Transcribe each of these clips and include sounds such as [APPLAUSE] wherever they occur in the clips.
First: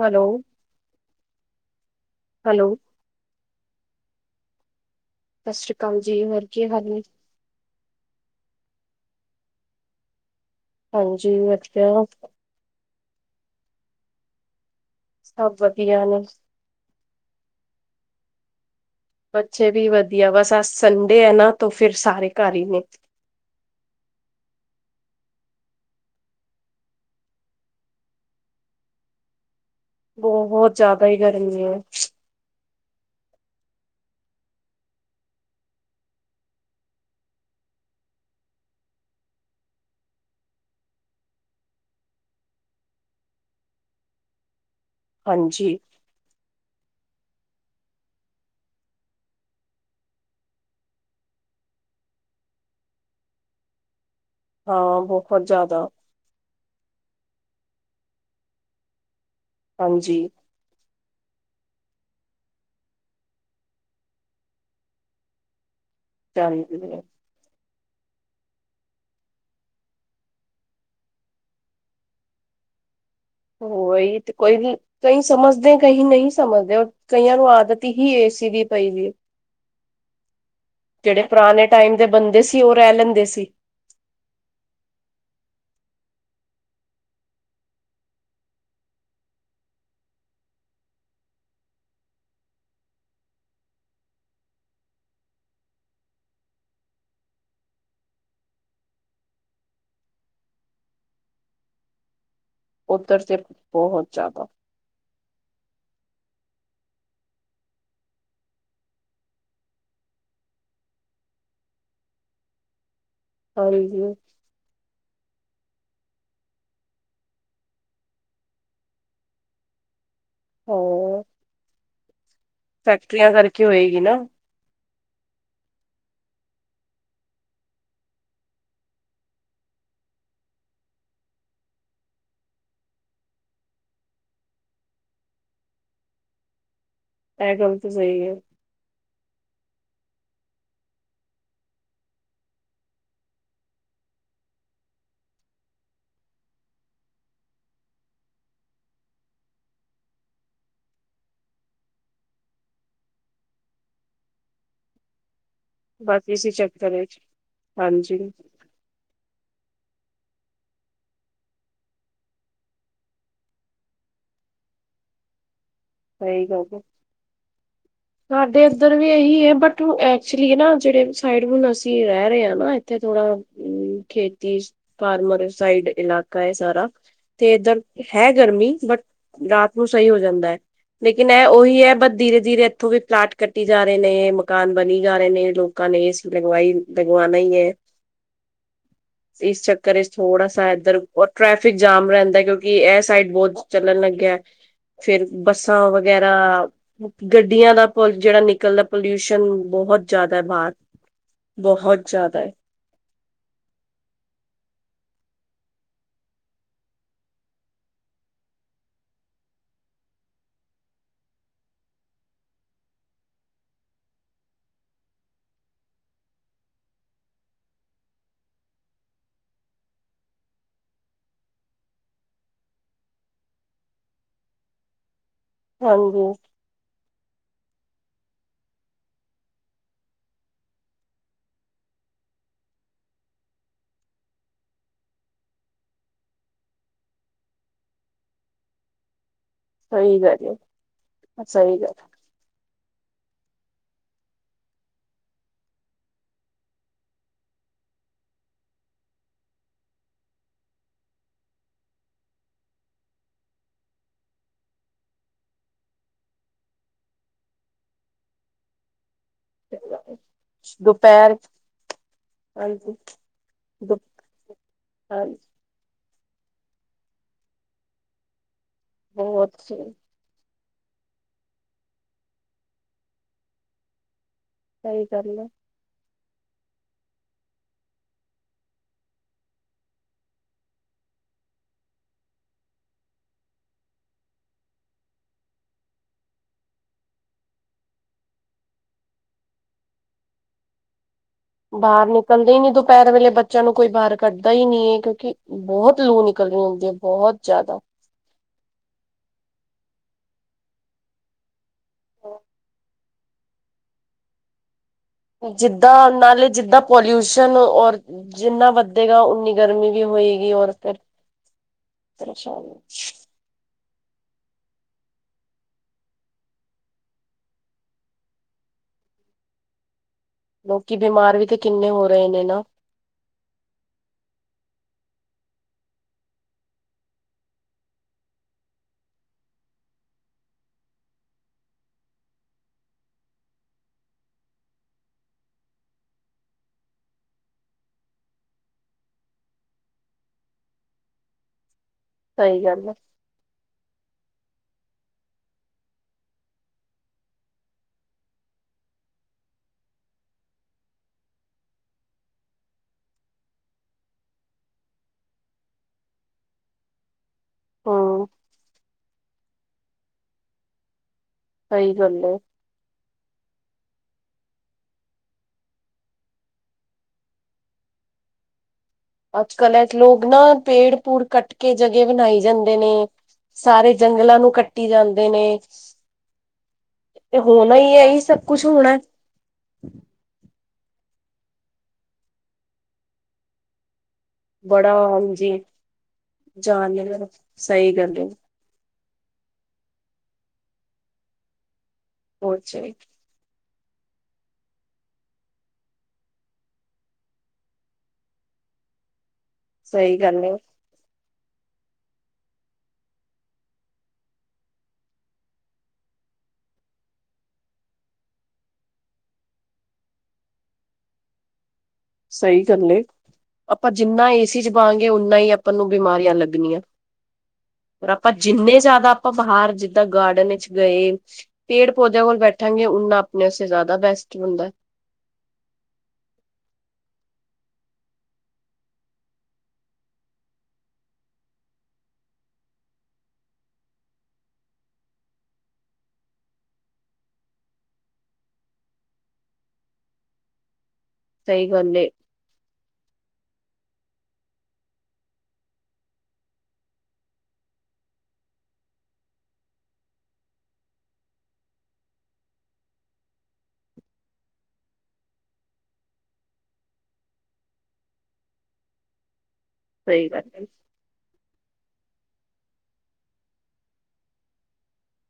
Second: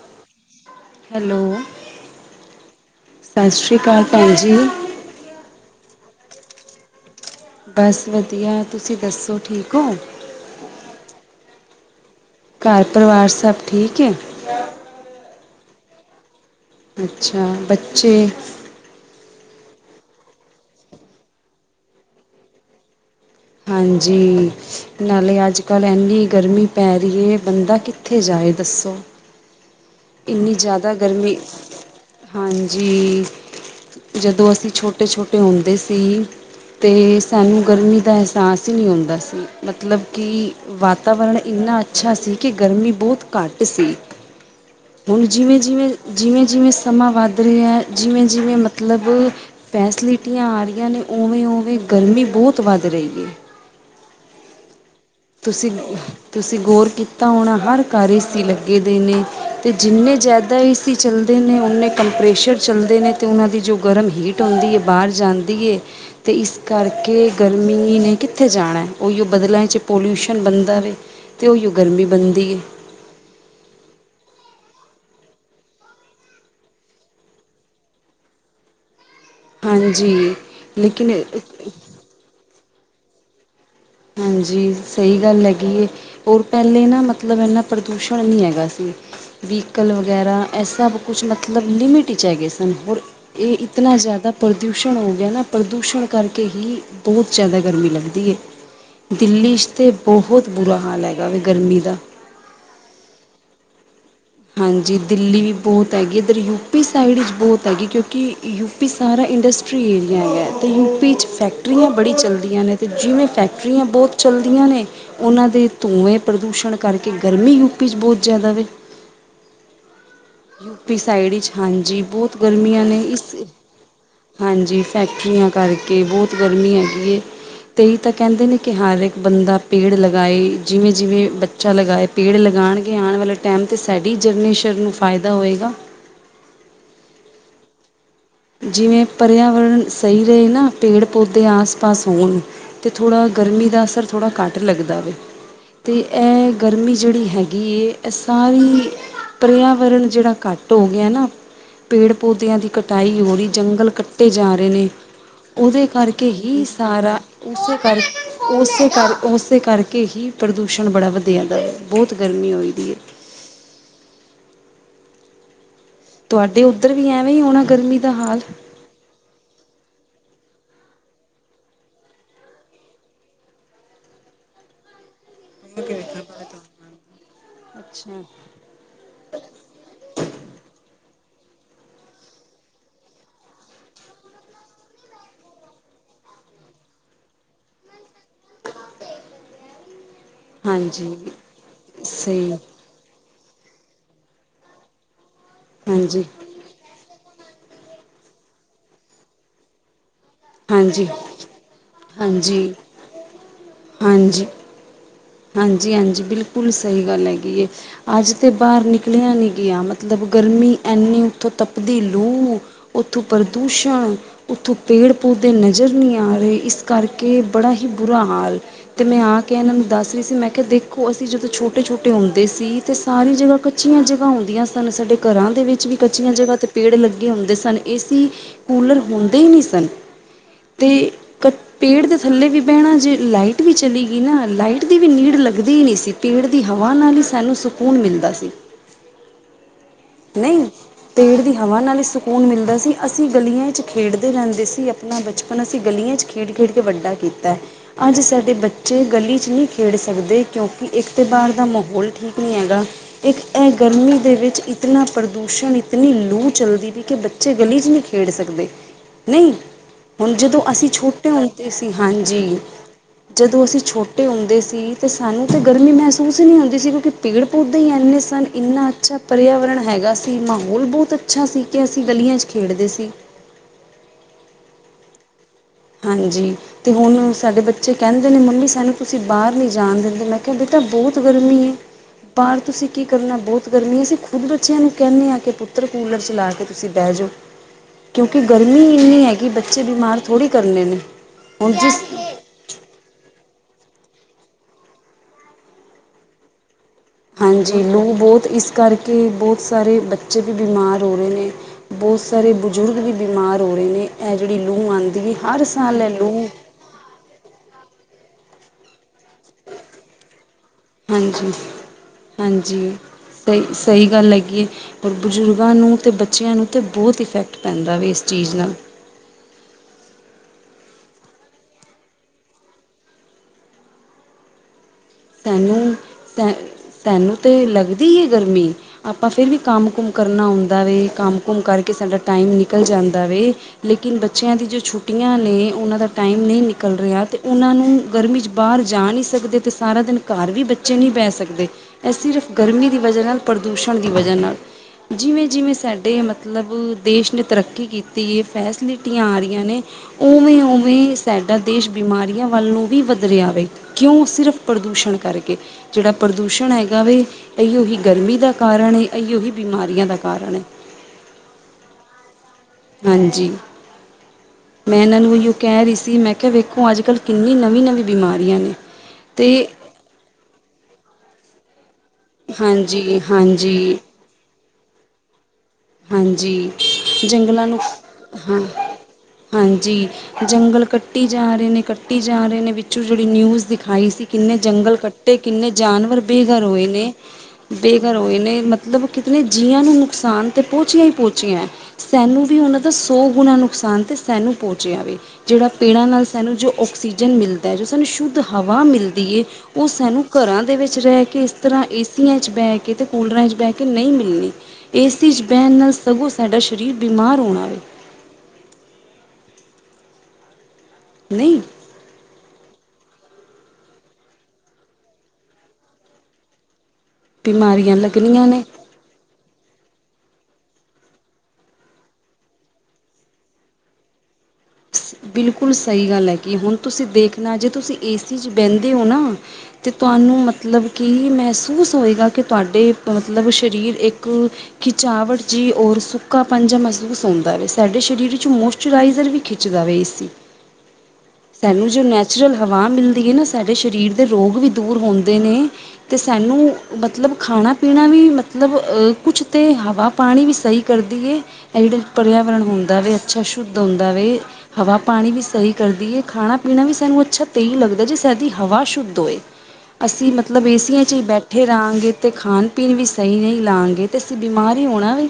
Hello, hello, hello ਸਤਿ ਸ੍ਰੀ ਅਕਾਲ ਭੈਣ ਜੀ। ਸਤਿ ਸ੍ਰੀ ਅਕਾਲ ਜੀ, ਹੋਰ ਕੀ ਹਾਲ ਨੇ? ਬਸ ਵਧੀਆ, ਤੁਸੀਂ ਦੱਸੋ ਠੀਕ ਹੋ? ਹਾਂਜੀ, ਵਧੀਆ। ਘਰ ਪਰਿਵਾਰ ਸਭ ਠੀਕ ਏ? ਸਭ ਵਧੀਆ ਨੇ। ਅੱਛਾ, ਬੱਚੇ ਬੱਚੇ ਵੀ ਵਧੀਆ, ਬਸ ਅੱਜ ਸੰਡੇ ਆ ਨਾ ਤਾ ਫਿਰ ਸਾਰੇ ਘਰ ਹੀ ਨੇ। ਹਾਂਜੀ, ਨਾਲੇ ਅੱਜ ਕੱਲ੍ਹ ਇੰਨੀ ਗਰਮੀ ਪੈ ਰਹੀ ਹੈ, ਬੰਦਾ ਕਿ ਕਿੱਥੇ ਜਾਏ ਦੱਸੋ? ਇੰਨੀ ਬਹੁਤ ਜ਼ਿਆਦਾ ਹੀ ਗਰਮੀ ਹੈ, ਹਾਂਜੀ। ਜਦੋਂ ਅਸੀਂ ਛੋਟੇ ਛੋਟੇ ਹੁੰਦੇ ਸੀ ਤੇ ਸਾਨੂੰ ਗਰਮੀ ਦਾ ਅਹਿਸਾਸ ਹੀ ਨਹੀਂ ਹੁੰਦਾ ਸੀ, ਮਤਲਬ ਕਿ ਵਾਤਾਵਰਨ ਇੰਨਾ ਅੱਛਾ ਸੀ, ਕਿ ਗਰਮੀ ਬਹੁਤ ਘੱਟ ਸੀ। ਹੁਣ ਹਾਂਜੀ ਜਿਵੇਂ-ਜਿਵੇਂ, ਜਿਵੇਂ-ਜਿਵੇਂ, ਸਮਾਂ ਵੱਧ ਰਿਹਾ ਜਿਵੇਂ-ਜਿਵੇਂ, ਮਤਲਬ ਫੈਸਿਲਿਟੀਆਂ ਆ ਰਹੀਆਂ ਨੇ, ਉਵੇਂ-ਉਵੇਂ ਗਰਮੀ ਬਹੁਤ ਵੱਧ ਰਹੀ ਹੈ। ਆਹੋ। ਤੁਸੀਂ ਤੁਸੀਂ ਗੌਰ ਕੀਤਾ ਹੋਣਾ, ਹਰ ਘਰ ਏ ਸੀ ਲੱਗੇ ਦੇ ਨੇ। ਤੇ ਜਿੰਨੇ ਹਾਂਜੀ ਜ਼ਿਆਦਾ ਏਸੀ ਚੱਲਦੇ ਨੇ ਉਨੇ ਕੰਪਰੇਸ਼ਰ ਚੱਲਦੇ ਨੇ, ਅਤੇ ਉਹਨਾਂ ਦੀ ਜੋ ਗਰਮ ਹੀਟ ਹੁੰਦੀ ਹੈ ਬਾਹਰ ਜਾਂਦੀ ਹੈ। ਤੇ ਇਸ ਜਾਂਦੀ ਹੈ, ਕਰਕੇ ਗਰਮੀ ਨੇ ਕਿੱਥੇ ਜਾਣਾ, ਉਹੀਓ ਬਦਲਾਂ 'ਚ ਪੋਲਿਊਸ਼ਨ ਬਣਦਾ ਵੇ, ਅਤੇ ਉਹੀ ਗਰਮੀ ਬਣਦੀ ਹੈ। ਉਹੀ ਤੇ ਕੋਈ ਨ ਕਈ ਸਮਝਦੇ ਕਈ ਨਹੀਂ ਸਮਝਦੇ, ਕਈਆਂ ਨੂੰ ਆਦਤ ਹੀ ਏ ਸੀ ਦੀ ਪਈ ਵੀ ਹਾਂਜੀ। ਜਿਹੜੇ ਲੇਕਿਨ ਪੁਰਾਣੇ ਟਾਈਮ ਦੇ ਬੰਦੇ ਸੀ, ਉਹ ਰਹਿ ਲੈਂਦੇ ਸੀ। ਹਾਂਜੀ, ਸਹੀ ਗੱਲ ਹੈਗੀ ਏ ਹੋਰ ਪਹਿਲੇ ਨਾ ਮਤਲਬ ਇੰਨਾ ਪ੍ਰਦੂਸ਼ਣ ਨਹੀਂ ਹੈਗਾ ਸੀ। ਵਹੀਕਲ ਵਗੈਰਾ ਐਹ ਸਭ ਕੁਛ ਮਤਲਬ ਲਿਮਿਟ ਵਿੱਚ ਹੈਗੇ ਸਨ ਹੋਰ, ਇਹ ਇਤਨਾ ਜ਼ਿਆਦਾ ਪ੍ਰਦੂਸ਼ਣ ਹੋ ਗਿਆ। ਨਾ ਪ੍ਰਦੂਸ਼ਣ ਕਰਕੇ ਹੀ, ਬਹੁਤ ਜ਼ਿਆਦਾ ਗਰਮੀ ਲੱਗਦੀ ਏ ਦਿੱਲੀ, 'ਚ ਤੇ ਬਹੁਤ ਬੁਰਾ ਹਾਲ ਹੈਗਾ ਵਾ ਗਰਮੀ ਦਾ। ਉੱਧਰ ਤੇ ਬਹੁਤ। ਜ਼ਿਆਦਾ। ਹਾਂਜੀ। ਦਿੱਲੀ ਬਹੁਤ ਹੈਗੀ ਇੱਧਰ ਯੂ ਪੀ ਸਾਈਡ ਵਿੱਚ ਬਹੁਤ ਹੈਗੀ ਕਿਉਂਕਿ ਯੂ ਪੀ ਸਾਰਾ ਇੰਡਸਟਰੀ। ਇੰਡਸਟਰੀਅਲ ਏਰੀਆ ਹੈਗਾ ਯੂ ਪੀ ਵਿੱਚ ਫੈਕਰੀਆਂ ਬੜੀਆ ਚਲਦੀਆਂ ਨੇ ਜਿਵੇ ਫੈਕਟਰੀਆਂ ਹਾਂਜੀ, ਬਹੁਤ ਚੱਲਦੀਆਂ। ਚਲਦੀਆਂ ਨੇ ਉਹਨਾਂ ਦੇ ਧੂੰਏਂ ਪ੍ਰਦੂਸ਼ਣ ਕਰਕੇ ਗਰਮੀ ਯੂ ਪੀ 'ਚ ਬਹੁਤ ਜ਼ਿਆਦਾ ਵੇ। ਯੂ ਪੀ ਹਾਂ ਸਾਈਡ ਵਿੱਚ ਹਾਂਜੀ ਬਹੁਤ ਗਰਮੀਆਂ ਨੇ। ਇਸ ਫੈਕਟਰੀਆਂ ਕਰਕੇ ਹੋਏਗੀ ਨਾ। ਹਾਂਜੀ ਫੈਕਟਰੀਆਂ ਕਰਕੇ ਬਹੁਤ ਗਰਮੀ ਹੈਗੀ ਏ ਤੇਈ ਤਾਂ ਕਹਿੰਦੇ ਨੇ ਕਿ ਹਰ ਇੱਕ ਬੰਦਾ ਪੇੜ ਲਗਾਏ। ਜਿਵੇਂ- ਜਿਵੇਂ ਬੱ। ਬੱਚਾ ਲਗਾਏ ਪੇੜ ਲਗਾਉਣਗੇ ਆਉਣ ਵਾਲੇ ਟਾਈਮ 'ਤੇ ਸਾਡੀ ਜਨਰੇੇਸ਼ਨ ਨੂੰ ਫਾਇਦਾ ਹੋਏਗਾ। ਐਹ ਗੱਲ ਤਾਂ ਸਹੀ ਹੈ। ਜਿਵੇਂ ਪਰਿਆਵਰਨ ਸਹੀ ਰਹੇ ਨਾ ਪੇੜ ਪੌਦੇ ਆਸ ਪਾਸ ਹੋਣ। ਤੇ ਥੋੜ੍ਹਾ ਗਰਮੀ ਦਾ ਅਸਰ ਥੋੜਾ ਘੱਟ ਲੱਗਦਾ ਵੇ। ਤੇ ਐਹ ਗਰਮੀ ਜਿਹੜੀ ਹੈਗੀ ਹੈ। ਇਹ ਸਾਰੀ ਪਰਿਆਵਰਨ ਜਿਹੜਾ ਘੱਟ ਹੋ ਗਿਆ ਨਾ ਪੇੜ ਪੌਦਿਆਂ ਦੀ ਕਟ ਤਾਈ ਹੋ ਰਹੀ ਜੰਗਲ ਕੱਟੇ ਜਾ ਰਹੇ ਨੇ। ਉਹਦੇ ਬਸ ਕਰਕੇ ਇਸੀ ਹੀ ਚੱਕਰ ਵਿੱਚ ਸਾਰਾ ਉਸੇ ਹਾਂਜੀ ਕਰਕੇ ਉਸ ਕਰ ਉਸ। ਉਹਦੇ ਕਰਕੇ ਹੀ ਪ੍ਰਦੂਸ਼ਣ ਬੜਾ ਵਧਿਆ ਜਾਂਦਾ ਬਹੁਤ ਗਰਮੀ ਹੋਈ ਦੀ ਹੈ। ਸਹੀ ਤੁਹਾਡੇ ਗੱਲ ਹੈ ਉੱਧਰ ਵੀ ਐਵੇਂ ਹੋਣਾ ਗਰਮੀ। ਦਾ ਹਾਲ ਸਾਡੇ। ਇੱਧਰ ਵੀ ਇਹੀ ਹੈ ਬਟ ਐਕਚੂਲੀ ਨਾ ਜਿਹੜੇ ਸਾਈਡ ਹੁਣ ਅਸੀਂ ਰਹਿ ਰਹੇ ਹਾਂ ਨਾ ਇੱਥੇ ਥੋੜਾ। ਹੂੰ ਖੇਤੀਸ ਫਾਰਮਰ। ਉਧਰ ਸਾਈਡ ਇਲਾਕਾ ਹੈ ਸਾਰਾ ਤੇ ਏਧਰ ਅੱਛਾ ਹੈ ਗਰਮੀ ਬਟ। ਰਾਤ ਨੂੰ ਸਹੀ ਹੋ ਜਾਂਦਾ ਹੈ ਲੇਕਿਨ ਇਹ ਉਹੀ ਹੈ ਬਸ ਧੀਰੇ, ਧੀਰੇ। ਉੱਥੋਂ ਵੀ ਪਲਾਟ ਕੱਟੀ ਜਾ ਰਹੇ ਨੇ ਮਕਾਨ ਬਣੀ ਜਾ ਰਹੇ ਨੇ ਲੋਕਾਂ ਨੇ ਏਸੀ ਲਗਵਾਈ ਲਗਵਾਉਣਾ ਹੀ ਐ ਹਾਂਜੀ। ਇਸ ਚੱਕਰ ਵਿਚ ਥੋੜਾ ਸਾ ਏਧਰ ਔਰ ਟ੍ਰੈਫਿਕ ਜਾਮ ਰਹਿੰਦਾ। ਸਹੀ ਕਿਉਂਕਿ ਇਹ ਸਾਈਡ ਬਹੁਤ, ਚੱਲਣ ਲੱਗਾ, ਫੇਰ ਬੱਸਾਂ ਹਾਂਜੀ ਵਗੈਰਾ ਗੱਡੀ। ਗੱਡੀਆਂ ਦਾ ਪ ਜਿਹੜਾ ਨਿਕਲਦਾ ਪੋਲਿਊਸ਼ਨ। ਬਹੁਤ ਜ਼ਿਆਦਾ ਹੈ ਬਾਹਰ ਹਾਂਜੀ ਬਹੁਤ ਜ਼ਿਆਦਾ ਹੈ। ਹਾਂਜੀ ਹਾਂਜੀ। ਹਾਂਜੀ- ਹਾਂਜੀ, ਬਿਲਕੁਲ, ਸਹੀ ਗੱਲ ਹੈਗੀ ਏ ਅੱਜ ਤੇ ਬਾਹਰ ਨਿਕਲਿਆ ਨੀ ਗਿਆ ਮਤਲਬ ਗਰਮੀ ਇੰਨੀ ਉੱਥੋਂ ਤਪਦੀ ਲੂੰ। ਉੱਤੋਂ ਪ੍ਰਦੂਸ਼ਣ। ਉੱਥੋਂ ਪੇੜ ਪੌਦੇ ਨਜ਼ਰ ਨਹੀਂ ਆ ਰਹੇ। ਇਸ ਕਰਕੇ ਬੜਾ ਹੀ ਬੁਰਾ ਹਾਲ ਹੈ ਤੇ ਮੈਂ ਆ ਕੇ ਇਹਨਾਂ ਨੂੰ ਦੱਸ। ਦਸਦੀ ਸੀ ਮੈਂ ਕਿਹਾ ਦੇਖੋ ਅਸੀਂ ਜਦੋਂ ਛੋਟੇ ਛੋਟੇ ਹੁੰਦੇ ਸੀ। ਤੇ ਸਾਰੀ ਜਗ੍ਹਾ ਕੱਚੀਆਂ ਜਗ੍ਹਾ ਹੁੰਦੀਆਂ ਸਨ। ਸਾਡੇ ਘਰਾਂ, ਦੇ ਵਿੱਚ ਵੀ ਹਾਂਜੀ ਕੱਚੀਆਂ ਜਗ੍ਹਾ ਤੇ ਪੇੜ ਲੱਗੇ ਹੁੰਦੇ ਸਨ। ਏਸੀ ਕੂਲਰ ਹੁੰਦੇ ਹੀ ਨੀ ਸਨ। ਤੇ ਇਕ ਪੇੜ ਦੇ ਥੱਲੇ ਵੀ ਬਹਿਣਾ ਜੇ ਲਾਈਟ ਵੀ ਚਲੀ ਗਈ ਨਾ ਲਾਈਟ। ਇਹਨਾਂ ਦੀ ਨੀੜ ਲੱਗਦੀ ਹੀ ਨਹੀਂ ਸੀ ਪੇੜ ਦੀ ਹਵਾ ਨਾਲ ਹੀ ਸਾਨੂੰ ਸਕੂਨ ਮਿਲਦਾ ਸੀ। ਸਹੀ ਗੱਲ ਨਹੀਂ, ਹੈ ਪੇੜ ਦੀ ਸਹੀ ਹਵਾ ਨਾਲ ਹੀ ਗੱਲ ਸੁੱਕ ਸਕੂਨ ਮਿਲਦਾ ਸੀ, ਅਸੀਂ ਗਲੀਆਂ 'ਚ ਖੇਡਦੇ ਰਹਿੰਦੇ ਸੀ। ਆਪਣਾ ਬਚਪਨ ਅਸੀਂ ਗਲੀਆਂ 'ਚ ਖੇਡ-ਖੇਡ ਕੇ ਵੱਡਾ ਕੀਤਾ। ਅੱਜ ਸਾਡੇ ਬੱਚੇ ਗਲੀ 'ਚ ਨਹੀਂ ਖੇਡ ਸਕਦੇ। ਕਿਉਂਕਿ ਇੱਕ ਤਾਂ ਬਾਹਰ ਦਾ ਮਾਹੌਲ ਠੀਕ ਨਹੀਂ ਹੈਗਾ। ਇੱਕ ਇਹ ਗਰਮੀ ਦੇ ਵਿੱਚ ਇਤਨਾ ਪ੍ਰਦੂਸ਼ਣ ਇਤਨੀ ਲੂ ਚੱਲਦੀ ਪਈ, ਕਿ ਬੱਚੇ ਗਲੀ ਚ ਨਹੀਂ ਖੇਡ ਸਕਦੇ। ਨਹੀਂ, ਹੁਣ ਜਦੋਂ ਅਸੀਂ ਛੋਟੇ ਦੁਪਹਿਰ ਹੁੰਦੇ ਸੀ, ਹਾਂਜੀ। ਜਦੋਂ ਅਸੀਂ ਦੁ ਛੋਟੇ ਹੁੰਦੇ ਸੀ। ਤਾਂ ਹਾਂਜੀ ਸਾਨੂੰ ਗਰਮੀ ਮਹਿਸੂਸ ਹੀ ਨਹੀਂ ਹੁੰਦੀ ਸੀ, ਕਿਉਂਕਿ ਪੇੜ ਪੌਧੇ ਹੀ ਇੰਨੇ ਸਨ ਇੰਨਾ ਅੱਛਾ ਬਹੁਤ ਪਰਿਆਵਰਨ ਸਹੀ ਦਾ ਸੀ ਮਾਹੌਲ ਬਹੁਤ ਅੱਛਾ ਸੀ, ਕਿ ਅਸੀਂ ਗਲੀਆਂ 'ਚ ਖੇਡਦੇ ਸੀ। ਸਹੀ ਗੱਲ ਐ। ਹਾਂਜੀ। ਤੇ ਹੁਣ ਸਾਡੇ ਬੱਚੇ ਕਹਿੰਦੇ ਨੇ ਮੰਮੀ ਸਾਨੂੰ ਤੁਸੀਂ ਬਾਹਰ ਨਹੀਂ ਜਾਣ ਦਿੰਦੇ, ਮੈਂ ਕਿਹਾ ਬੇਟਾ ਬਹੁਤ ਗਰਮੀ ਹੈ। ਪਰ, ਤੁਸੀਂ ਕੀ ਕਰਨਾ ਬਹੁਤ ਗਰਮੀ ਅਸੀਂ ਖੁਦ ਬੱਚਿਆਂ ਨੂੰ ਕਹਿੰਦੇ ਹਾਂ, ਕਿ ਪੁੱਤਰ ਕੂਲਰ ਚਲਾ ਕੇ ਤੁਸੀਂ ਬਹਿ ਜਾਓ, ਕਿਉਂਕਿ ਗਰਮੀ ਇੰਨੀ ਹੈ। ਕਿ ਬੱਚੇ ਬਿਮਾਰ ਥੋੜ੍ਹੇ ਕਰਨੇ ਨੇ। ਹੁਣ ਬਾਹਰ ਜਿਸ ਨਿਕਲ ਘੱਲਦੇ ਹੀ ਨੀ ਦੁਪਹਿਰ ਵੇਲੇ ਬੱਚਿਆਂ ਨੂੰ ਕੋਈ ਬਾਹਰ ਕੱਢਦਾ ਹੀ ਨੀ ਹੈ, ਕਿਉਂਕਿ ਬਹੁਤ ਲੂ ਨਿਕਲ ਰਹੀ ਹੁੰਦੀ ਹੈ। ਬਹੁਤ ਜ਼ਿਆਦਾ ਹਾਂਜੀ, ਲੂ ਬਹੁਤ ਇਸ ਕਰਕੇ ਬਹੁਤ ਸਾਰੇ ਬੱਚੇ ਵੀ ਬਿਮਾਰ ਹੋ ਰਹੇ ਨੇ। ਬਹੁਤ ਸਾਰੇ ਬਜ਼ੁਰਗ ਵੀ ਬਿਮਾਰ ਹੋ ਰਹੇ ਨੇ, ਇਹ ਜਿਹੜੀ ਲੂ ਆਉਂਦੀ ਹੈ ਹਰ ਸਾਲ ਜਿੱਦਾਂ ਇਹ ਲੂ ਨਾਲੇ ਜਿੱਦਾਂ ਪੋਲਿਊਸ਼ਨ ਔਰ ਜਿੰਨਾ ਵ ਵਧਗਾ, ਓਨੀ ਗਰਮੀ ਵੀ ਹੋਏਗੀ। [INAUDIBLE] ਹਾਂਜੀ ਹਾਂਜੀ ਸਹੀ ਸਹੀ ਗੱਲ ਹੈਗੀ ਹੈ। ਔਰ ਬਜ਼ੁਰਗਾਂ ਨੂੰ ਅਤੇ ਬੱਚਿਆਂ ਨੂੰ ਤਾਂ ਬਹੁਤ ਇਫੈਕਟ ਪੈਂਦਾ ਵਾ ਇਸ ਚੀਜ਼ ਨਾਲ। ਲੋਕੀ ਬਿਮਾਰ ਵੀ ਤੇ ਕਿੰਨੇ ਹੋ ਰਹੇ ਨੇ ਨਾ। ਤੈਨੂੰ ਸੈ ਤੈਨੂੰ ਤਾਂ ਲੱਗਦੀ ਹੈ, ਗਰਮੀ? ਆਪਾਂ ਫਿਰ ਵੀ ਕੰਮ ਕੁਮ ਕਰਨਾ ਹੁੰਦਾ ਵੇ, ਕੰਮ ਕੁਮ ਕਰਕੇ ਸਾਡਾ ਟਾਈਮ ਨਿਕਲ ਜਾਂਦਾ ਵਾ। ਲੇਕਿਨ ਬੱਚਿਆਂ ਦੀ ਜੋ ਛੁੱਟੀਆਂ ਨੇ ਉਹਨਾਂ ਦਾ ਟਾਈਮ ਨਹੀਂ ਨਿਕਲ ਰਿਹਾ, ਅਤੇ ਉਹਨਾਂ ਨੂੰ ਗਰਮੀ 'ਚ ਬਾਹਰ ਜਾ ਨਹੀਂ ਸਕਦੇ, ਅਤੇ ਸਾਰਾ ਦਿਨ ਘਰ ਵੀ ਬੱਚੇ ਨਹੀਂ ਬਹਿ ਸਕਦੇ, ਇਹ ਸਿਰਫ ਸਹੀ ਗੱਲ ਗਰਮੀ ਹੈ। ਦੀ ਵਜ੍ਹਾ ਨਾਲ ਪ੍ਰਦੂਸ਼ਣ ਦੀ ਵਜ੍ਹਾ ਨਾਲ ਜਿਵੇਂ-ਜਿਵੇਂ ਸਾਡੇ ਮਤਲਬ, ਦੇਸ਼ ਨੇ ਤਰੱਕੀ ਕੀਤੀ ਹੈ, ਫੈਸਿਲਿਟੀਆਂ ਆ ਰਹੀਆਂ ਨੇ ਉਵੇਂ-ਉਵੇਂ ਸਾਡਾ ਦੇਸ਼ ਬਿਮਾਰੀਆਂ ਵੱਲ ਨੂੰ ਵੀ ਵਧ ਰਿਹਾ ਕਿਉਂ ਸਿਰਫ ਪ੍ਰਦੂਸ਼ਣ ਕਰਕੇ ਜਿਹੜਾ ਪ੍ਰਦੂਸ਼ਣ ਹੈਗਾ ਵਾ, ਏਉਹੀ ਹੂੰ ਗਰਮੀ ਦਾ ਕਾਰਨ ਏ ਇਹੀ ਉਹੀ ਬਿਮਾਰੀਆਂ ਦਾ ਕਾਰਨ ਹੈ। ਸਹੀ ਗੱਲ ਆ। ਹਾਂਜੀ। ਮੈਂ ਇਹਨਾਂ ਨੂੰ ਇਹੀ ਉਹ ਕਹਿ ਰਹੀ ਸੀ, ਮੈਂ ਕਿਹਾ ਵੇਖੋ ਅੱਜ-ਕੱਲ੍ਹ ਕਿੰਨੀ ਨਵੀਂ-ਨਵੀਂ ਬਿਮਾਰੀਆਂ ਨੇ। ਅਤੇ ਅੱਜ-ਕੱਲ ਐ ਲੋਕ ਨਾ ਪੇੜ ਪੂੜ ਕੱਟ ਜਗ੍ਹਾ ਬਣਾਈ ਜਾਂਦੇ ਨੇ, ਹਾਂਜੀ ਸਾਰੇ ਹਾਂਜੀ ਜੰਗਲਾਂ ਨੂੰ ਕੱਟੀ ਜਾਂਦੇ ਨੇ। ਹਾਂਜੀ, ਤੇ ਜੰਗਲਾਂ ਹੋਣਾ ਨੂੰ ਹੀ ਹੈ, ਇਹੀ ਸਭ ਹਾਂ, ਕੁਛ ਹੋਣਾ। ਹਾਂਜੀ। ਜੰਗਲ ਕੱਟੀ ਜਾ ਰਹੇ ਨੇ, ਕੱਟੀ ਜਾ ਰਹੇ ਨੇ ਵਿੱਚੋਂ ਜਿਹੜੀ ਨਿਊਜ਼ ਦਿਖਾਈ ਸੀ। ਕਿੰਨੇ ਬੜਾ ਜੰਗਲ ਕੱਟੇ, ਹਾਂਜੀ ਕਿੰਨੇ ਜਾਨਵਰ ਬੇਘਰ ਹੋਏ ਨੇ ਜਾਨਵਰ ਸਹੀ ਬੇਘਰ ਗੱਲ ਏ ਹੋਏ ਨੇ। ਮਤਲਬ, ਕਿਤੇ ਜੀਆਂ ਨੂੰ ਨੁਕਸਾਨ ਤੇ ਪਹੁੰਚੀਆਂ ਹੀ ਪਹੁੰਚੀਆਂ ਸਾਨੂੰ ਵੀ ਹੋਰ ਉਹਨਾਂ ਦਾ ਸਹੀ। ਸੋ ਗੁਣਾ ਨੁਕਸਾਨ ਤੇ ਸਾਨੂੰ ਪਹੁੰਚ ਜਾਵੇ। ਜਿਹੜਾ ਪੇੜਾਂ ਨਾਲ ਸਾਨੂੰ ਜੋ ਆਕਸੀਜਨ ਮਿਲਦਾ ਹੈ, ਜੋ ਸਾਨੂੰ ਸ਼ੁੱਧ ਹਵਾ ਮਿਲਦੀ ਹੈ। ਉਹ ਸਹੀ ਸਾਨੂੰ ਗੱਲ ਏ ਘਰਾਂ ਦੇ ਵਿੱਚ ਰਹਿ ਕੇ ਤਰਾਂ ਏਸੀਆਂ 'ਚ ਬੈ ਕੇ ਤੇ ਕੂਲਰਾਂ 'ਚ ਬੈ ਕੇ ਨਈ ਮਿਲਨੀ। ਏ ਤੀ 'ਚ ਬੈਨ ਨਾਲ ਸਗੋਂ ਸਾਡਾ ਸ਼ਰੀਰ ਬਿਮਾਰ ਹੋਨਾ ਵੇ। ਨਈ ਸਈ ਗੱਲ ਏ। ਆਪਾਂ ਜਿੰਨਾ ਏਸੀ 'ਚ ਬਾਂਅ ਗੇ ਓਨਾ ਈ ਆਪਾਂ ਨੂੰ ਬਿਮਾਰੀਆਂ ਲੱਗਨੀਆਂ। ਬਿਮਾਰੀਆਂ ਔਰ ਆਪਾਂ ਲੱਗਣੀਆਂ ਨੇ ਜਿੰਨੇ ਜ਼ਿਆਦਾ ਆਪਾਂ ਬਾਹਾਰ ਜਿੱਦਾਂ ਗਾਰਡਨ ਇੱਚ ਗਏ ਪੇੜ ਪੌਦਿਆਂ ਕੋਲ ਬੈਠਾਂਗੇ ਉਨਾ ਆਪਨੇ ਆਸੇ ਜ਼ਿਆਦਾ ਬੈਸਟ ਹੁੰਦੈ। ਬਿਲਕੁਲ ਸਈ ਗੱਲ ਐ ਕਿ ਹੁਨ ਤੁਸੀ ਦੇਖਨਾ ਜੇ ਤੁਸੀ ਏ ਸੀ 'ਚ ਬੈਂਦੇ ਓ ਨਾ ਤੇ ਤੁਆਨੂੰ ਮਤਲਬ ਕਿ ਮਹਿਸੂਸ ਹੋਏਗਾ ਕੇ ਤੁਆਡੇ ਪ ਮਤਲਬ ਸ਼ਰੀਰ ਏੱਕ ਖਿਚਾਵਟ ਜੀ ਔਰ ਸੁੱਕਾਪਨ ਜਾ ਮਹਿਸੂਸ ਹੋਂਦਾ ਵੇ। ਸਾਡੇ ਸ਼ਰੀਰ ਇੱਚ ਮੋਸਚਰਾਈਜ਼ਰ ਵੀ ਖਿੱਚ ਰਾਵੇ ਏ ਸੀ, ਸਹੀ ਸੈਨੂੰ ਗੱਲ ਜੋ ਏ, ਨੈ ਚੁਰਲ ਹਵਾ ਮਿਲਦੀ ਏ ਨਾ ਸਾਡੇ ਸ਼ਰੀਰ ਦੇ ਰੋਗ ਵੀ ਦੂਰ ਹੋਂਦੇ ਨੇ ਤੇ ਸਾਨੂੰ ਮਤਲਬ ਖਾਣਾ ਪੀਣਾ ਵੀ ਮਤਲਬ ਅ ਕੁਛ ਤੇ ਹਵਾ ਪਾਣੀ ਵੀ ਸਈ ਕਰਦੀ ਏ। ਐ ਜੜਾ ਪਰੇਆਵਰਨ ਹੁੰਦਾ ਵੇ ਅੱਛਾ ਸ਼ੁੱਧ ਹੁੰਦਾ ਵੇ ਹਵਾ ਪਾਣੀ ਵੀ ਸਹੀ ਕਰਦੀ ਏ। ਖਾਣਾ ਪੀਣਾ ਵੀ ਸਾਨੂੰ ਅੱਛਾ ਤੇ ਈਂ ਲੱਗਦੈ ਜੇ ਸਾਡੀ ਹਵਾ ਸ਼ੁੱਧ ਹੋਏ। ਸਹੀ ਅਸੀ ਗੱਲ ਏ, ਮਤਲਬ ਏਸੀਆਂ 'ਚ ਹੀ ਬੈ ਠੇ ਰਾਂਗੇ ਤੇ ਖਾਨ ਪੀਨ ਵੀ ਸਈ ਨੀ ਲਾਂਗੇ ਤੇ ਅਸੀ ਬਿਮਾਰ ਹੀ ਹੋਣਾ ਵੇ।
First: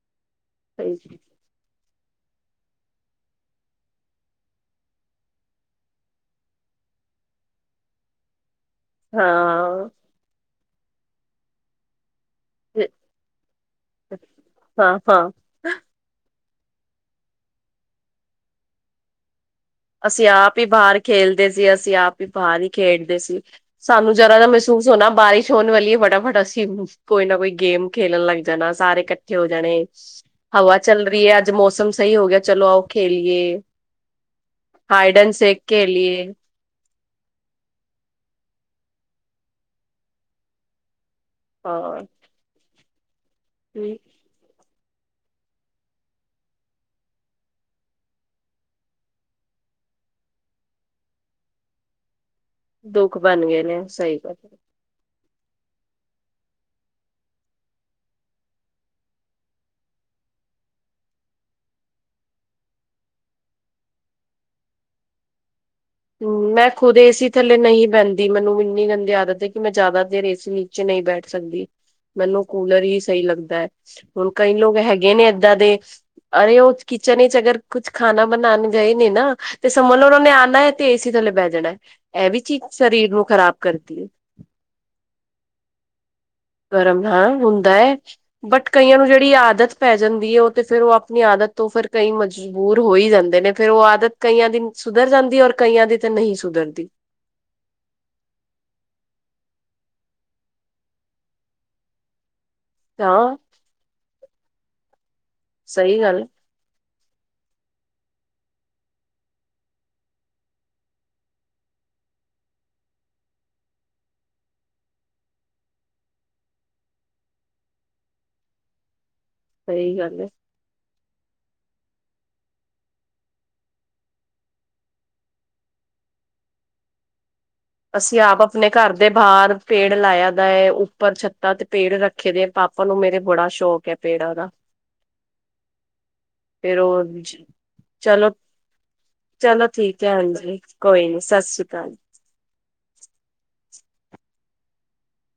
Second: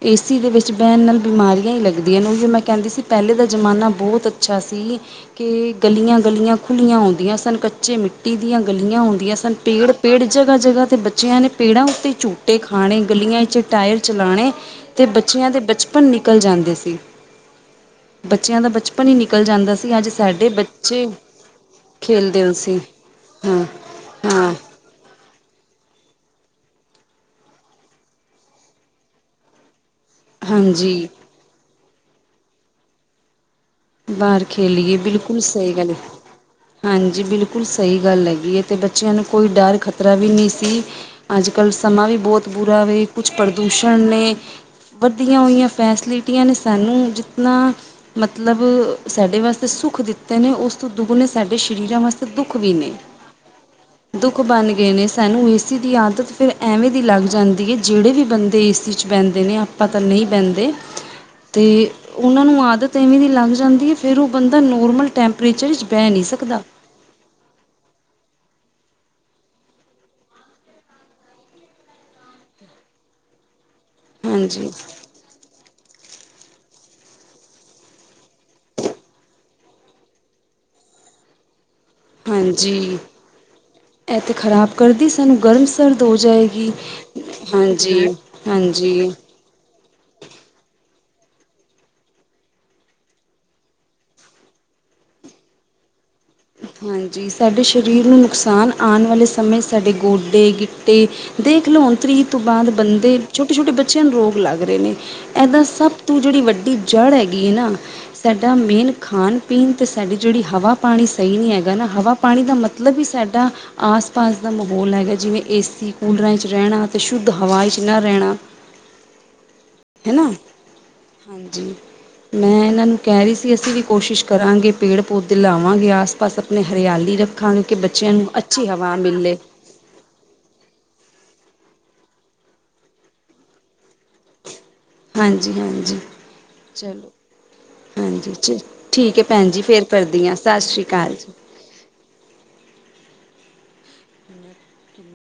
ਤੇ ਏ ਸੀ ਦੇ ਵਿੱਚ ਸਹੀ ਬੈਹਨ ਨਾਲ ਬਿਮਾਰੀਆਂ ਈ ਲੱਗਦੀਆਂ ਨ। ਓਈੳ ਮੈਂ ਕੈਂਦੀ ਸੀ ਪੈਲੇ ਦਾ ਜਮਾਨਾ ਬੋਤ ਅੱਛਾ ਸੀ। ਕਿ ਗਲੀਆਂ-ਗਲੀਆਂ ਖੁੱਲੀਆਂ ਹੁੰਂਦੀਆਂ ਸਨ। ਕੱਚੇ ਮਿੱ ਟੀ ਦੀਆਂ ਗਲੀਆਂ ਹੁੰਦੀਆਂ ਸਨ। ਹਾਂ। ਪੇੜ, ਪੇੜ ਜਗਾ-ਜਗਾ ਤੇ ਬੱਚਿਆਂ ਨੇ ਪੇੜਾਂ ਉੱਤੇ ਝੂੰ ਟੇ ਖਾਣੇ, ਗਲੀਆਂ ਇੱਚ ਟਾਇਰ ਚਲਾਣੇ ਤੇ ਹਾਂ-ਹਾਂ, ਬੱਚਿਆਂ ਦੇ ਬਚ ਪਨ ਨਿਕਲ ਜਾਂਦੇ ਸੀ। ਬੱਚਿਆਂ ਦਾ ਬਚਪਨ ਈ ਨਿਕਲ ਜਾਂਦਾ ਸੀ ਅੱਜ ਅਸੀ ਸਾਡੇ ਆਪ ਈ ਬਾਹਰ ਬੱਚੇ ਖੇਲਦੇ ਸੀ। ਅਸੀ ਆਪ ਈ ਖੇਲਦੇ ਹੋ ਬਾਹਰ ਹੀ ਸੀ ਖੇਡਦੇ ਸੀ। ਹਾਂ ਸਾਨੂੰ ਜਰਾ ਜਾ ਹਾਂ ਮਹਿਸੂਸ ਹੋਨਾ ਬਾਰਿਸ਼ ਹੋਮ ਵਾਲੀ ਏ, ਫਟਾਫਟ ਅਸੀ ਕੋਈ ਨਾ ਕੋਈ ਗੇਮ ਖੇਲਮ ਲੱਗ ਜਾਨਾ। ਸਾਰੇ ਇਕੱਠੇ ਹੋ ਜਾਨੇ ਹਵਾ ਚਲ ਹਾਂਜੀ ਰੀ ਐ, ਅੱਜ ਮੌਸਮ ਸਈ ਹੋ ਗਿਐ, ਚਲੋ ਆਓ ਖੇਲੀਏ। ਬਾਹਰ ਖੇਲੀਏ, ਹਾਈਡ ਐਂਡ ਬਿਲਕੁਲ ਸਿਕ ਸਹੀ ਗੱਲ ਏ। ਖੇਲੀਏ, ਹਾਂਜੀ, ਬਿਲਕੁਲ ਸਈ ਗੱਲ ਹੈਗੀ ਏ ਤੇ ਬੱਚਿਆਂ ਨੂੰ ਕੋਈ ਡਰ ਖਤਰਾ ਵੀ ਨੀ ਸੀ। ਅੱਜ-ਕੱਲ ਹਾਂ ਸਮਾਂ ਵੀ ਬੋਤ ਬੁਰਾ ਵੇ। ਕੁਛ ਪ੍ਰਦੂਸ਼ਨ ਨੇ ਵੱਧੀਆਂ ਹੋਈਆਂ ਫੈਸਲਿਟੀਆਂ ਨੇ ਸਾਨੂੰ ਜਿਤਨਾ ਮਤਲਬ ਸਾਡੇ ਵਾਸਤੇ ਸੁੱਖ ਦਿੱਤੇ ਨੇ ਉਸ ਤੋਂ ਦੁਗਨੇ ਸਾਡੇ ਸ਼ਰੀਰਾਂ ਵਾਸ ਤੇ ਦੁੱਖ ਵੀ ਨੇ। ਦੁੱਖ ਬਣ ਗਏ ਨੇ, ਸਹੀ ਦੁੱਖ ਗੱਲ। ਬਣ ਗਏ ਨੇ ਸਾਨੂੰ ਏ ਸੀ ਦੀ ਆਦਤ ਫਿਰ ਐਵੇਂ ਦੀ ਲੱਗ ਜਾਂਦੀ ਏ ਜੇੜੇ ਵੀ ਬੰਦੇ ਏ ਸੀ 'ਚ ਬੈਂਦੇ ਨੇ ਆ ਪਾਂ ਤੇ ਨਈ ਬੈਂਦੇ ਤੇ ਓਨਾਂ ਨੂੰ ਆਦਤ ਤੇ ਐਵੇਂ ਦੀ ਲੱਗ ਜਾਂਦੀ ਏ ਫੇਰ ਓ ਬੰਦਾ ਨੋਰਮਲ ਟੈਂਪਰੇਚਰ ਇੱਚ ਬੈ ਨੀ ਹੂੰ ਸਕਦਾ। ਮੈਂ ਖੁਦ ਏ ਸੀ ਥੱਲੇ ਨਈ ਬੈਂਦੀ। ਮੈਨੂੰ ਇੰਨੀ ਗੰਦੀ ਆਦਤ ਏ ਕਿ ਮੈਂ ਜਿਆਦਾ ਦੇਰ ਏ ਸੀ ਨੀਚੇ ਨਈ ਬੈਠ ਸਕਦੀ। ਮੈਨੂੰ ਕੂਲਰ ਹੀ ਸਹੀ ਲੱਗਦੈ, ਹੁਣ ਕਈ ਹਾਂਜੀ ਲੋਗ ਹੈਗੇ ਨੇ ਏਦਾਂ ਦੇ ਅਰੇ ਓ ਕਿਚਨ ਇੱਚ ਅਗਰ ਕੁਛ ਖਾਨਾ ਬਨਾਨ ਗਏ ਨੇ ਨਾ ਤੇ ਸਮਝ ਲੋ ਔਰ ਓਨਾ ਨੇ ਆਨੈ ਤੇ ਏ ਸੀ ਥੱਲੇ ਬੈ ਜਾਨੈ। ਐ ਵੀ ਚੀਜ ਸਰੀਰ ਨੂੰ ਖਰਾਬ ਕਰਦੀ ਏ। ਖਰਾਬ ਕਰਦੀ, ਸਾਨੂੰ ਗਰਮ ਸਰਦ ਹੋ ਜਾਏ ਗਰਮ ਹਾਂ ਹੁੰਦੈ ਬਟ ਕਈਆਂ ਨੂੰ ਹਾਂਜੀ ਜੜੀ ਆਦਤ ਪੈ ਜਾਂਦੀ ਏ, ਓ ਤੇ ਫੇਰ ਓ ਆਪਨੀ ਆਦਤ ਤੋਂ ਫੇਰ ਕਈ ਮਜ ਬੂਰ ਹੋ ਈ ਜਾਂਦੇ ਨੇ। ਫੇਰ ਓ ਆਦਤ ਕਈਆਂ ਦੀ ਸੁਧਰ ਜਾਂਦੀ ਏ ਔਰ ਕਈਆਂ ਦੀ ਤੇ ਨਹੀਂ ਸੁਧਰਦੀ ਹਾਂਜੀ, ਸਾਡੇ ਸ਼ਰੀਰ ਨੂੰ ਨੁਕਸਾਨ ਆਮ ਵਾਲੇ ਸਮੇਂ ਸਾਡੇ ਗੋਡੇ, ਗਿੱਟੇ ਦੇਖ ਲੋ ਹੁਨ ਤ੍ਰੀ ਤੋਂ ਬਾਦ ਬੰਦੇ ਹਾਂ ਛੋਟੇ-ਛੋਟੇ ਬੱਚਿਆਂ ਨੂੰ ਰੋਗ ਲੱਗ ਰੇ ਨੇ। ਐਦਾ ਸਭ ਸਹੀ ਗੱਲ ਤੋਂ ਜੜੀ ਵੱਡੀ ਜੜ੍ਹ ਹੈਗੀ ਏ ਨਾ ਸਾਡਾ ਮੇਨ ਖਾਣ-ਪੀਣ ਤੇ ਸਾਡੀ ਜਿਹੜੀ ਹਵਾ ਪਾਣੀ ਸਈ ਨੀ ਹੈਗਾ ਨਾ ਹਵਾ ਪਾਣੀ ਦਾ ਮਤਲਬ ਈ ਸਾਡਾ ਆਸ ਪਾਸ ਦਾ ਮਾਹੌਲ ਹੈਗਾ ਜਿਵੇਂ ਏ ਸੀ ਕੂਲਰਾਂ 'ਚ ਰਹਿਣਾ ਅਤੇ ਸ਼ੁੱਧ ਹਵਾ 'ਚ ਨਾ ਰਹਿਣਾ ਸਹੀ ਗੱਲ ਹੈਨਾ, ਹੈ ਹਾਂਜੀ ਮੈਂ ਇਹਨਾਂ ਨੂੰ ਕਹਿ ਰੀ ਸੀ ਅਸੀਂ ਵੀ ਕੋਸ਼ਿਸ਼ ਕਰਾਂਗੇ ਪੇੜ ਪੌਦੇ ਲਾਵਾਂਗੇ ਆਸ ਪਾਸ ਆਪਣੇ ਹਰਿਆਲੀ ਰੱਖਾਂਗੇ ਕਿ ਬੱਚਿਆਂ ਅਸੀਂ ਨੂੰ ਆਪ ਅੱਛੀ ਆਪਣੇ ਘਰ ਹਵਾ ਦੇ ਮਿਲੇ ਬਾਹਰ ਪੇੜ ਲਾਇਆ ਦਾ ਏ, ਉੱਪਰ ਛੱਤਾਂ ਤੇ ਪੇੜ ਰੱਖੇ ਦੇ, ਪਾਪਾ ਨੂੰ ਮੇਰੇ ਬੜਾ ਸ਼ੌਕ ਹੈ ਪੇੜਾਂ ਦਾ। ਹਾਂਜੀ, ਹਾਂਜੀ। ਤੇ ਚਲੋ ਰੋਜ ਚਲੋ, ਹਾਂਜੀ ਚ ਠੀਕ ਹੈ ਭੈਣ ਜੀ ਚਲੋ ਫੇਰ ਠੀਕ ਐ ਕਰਦੀ ਹਾਂ ਹਾਂਜੀ ਸਤਿ ਸ਼੍ਰੀ ਕੋਈ ਅਕਾਲ ਨੀ ਜੀ 'ਸਤਿ ਸ੍ਰੀ ਅਕਾਲ'।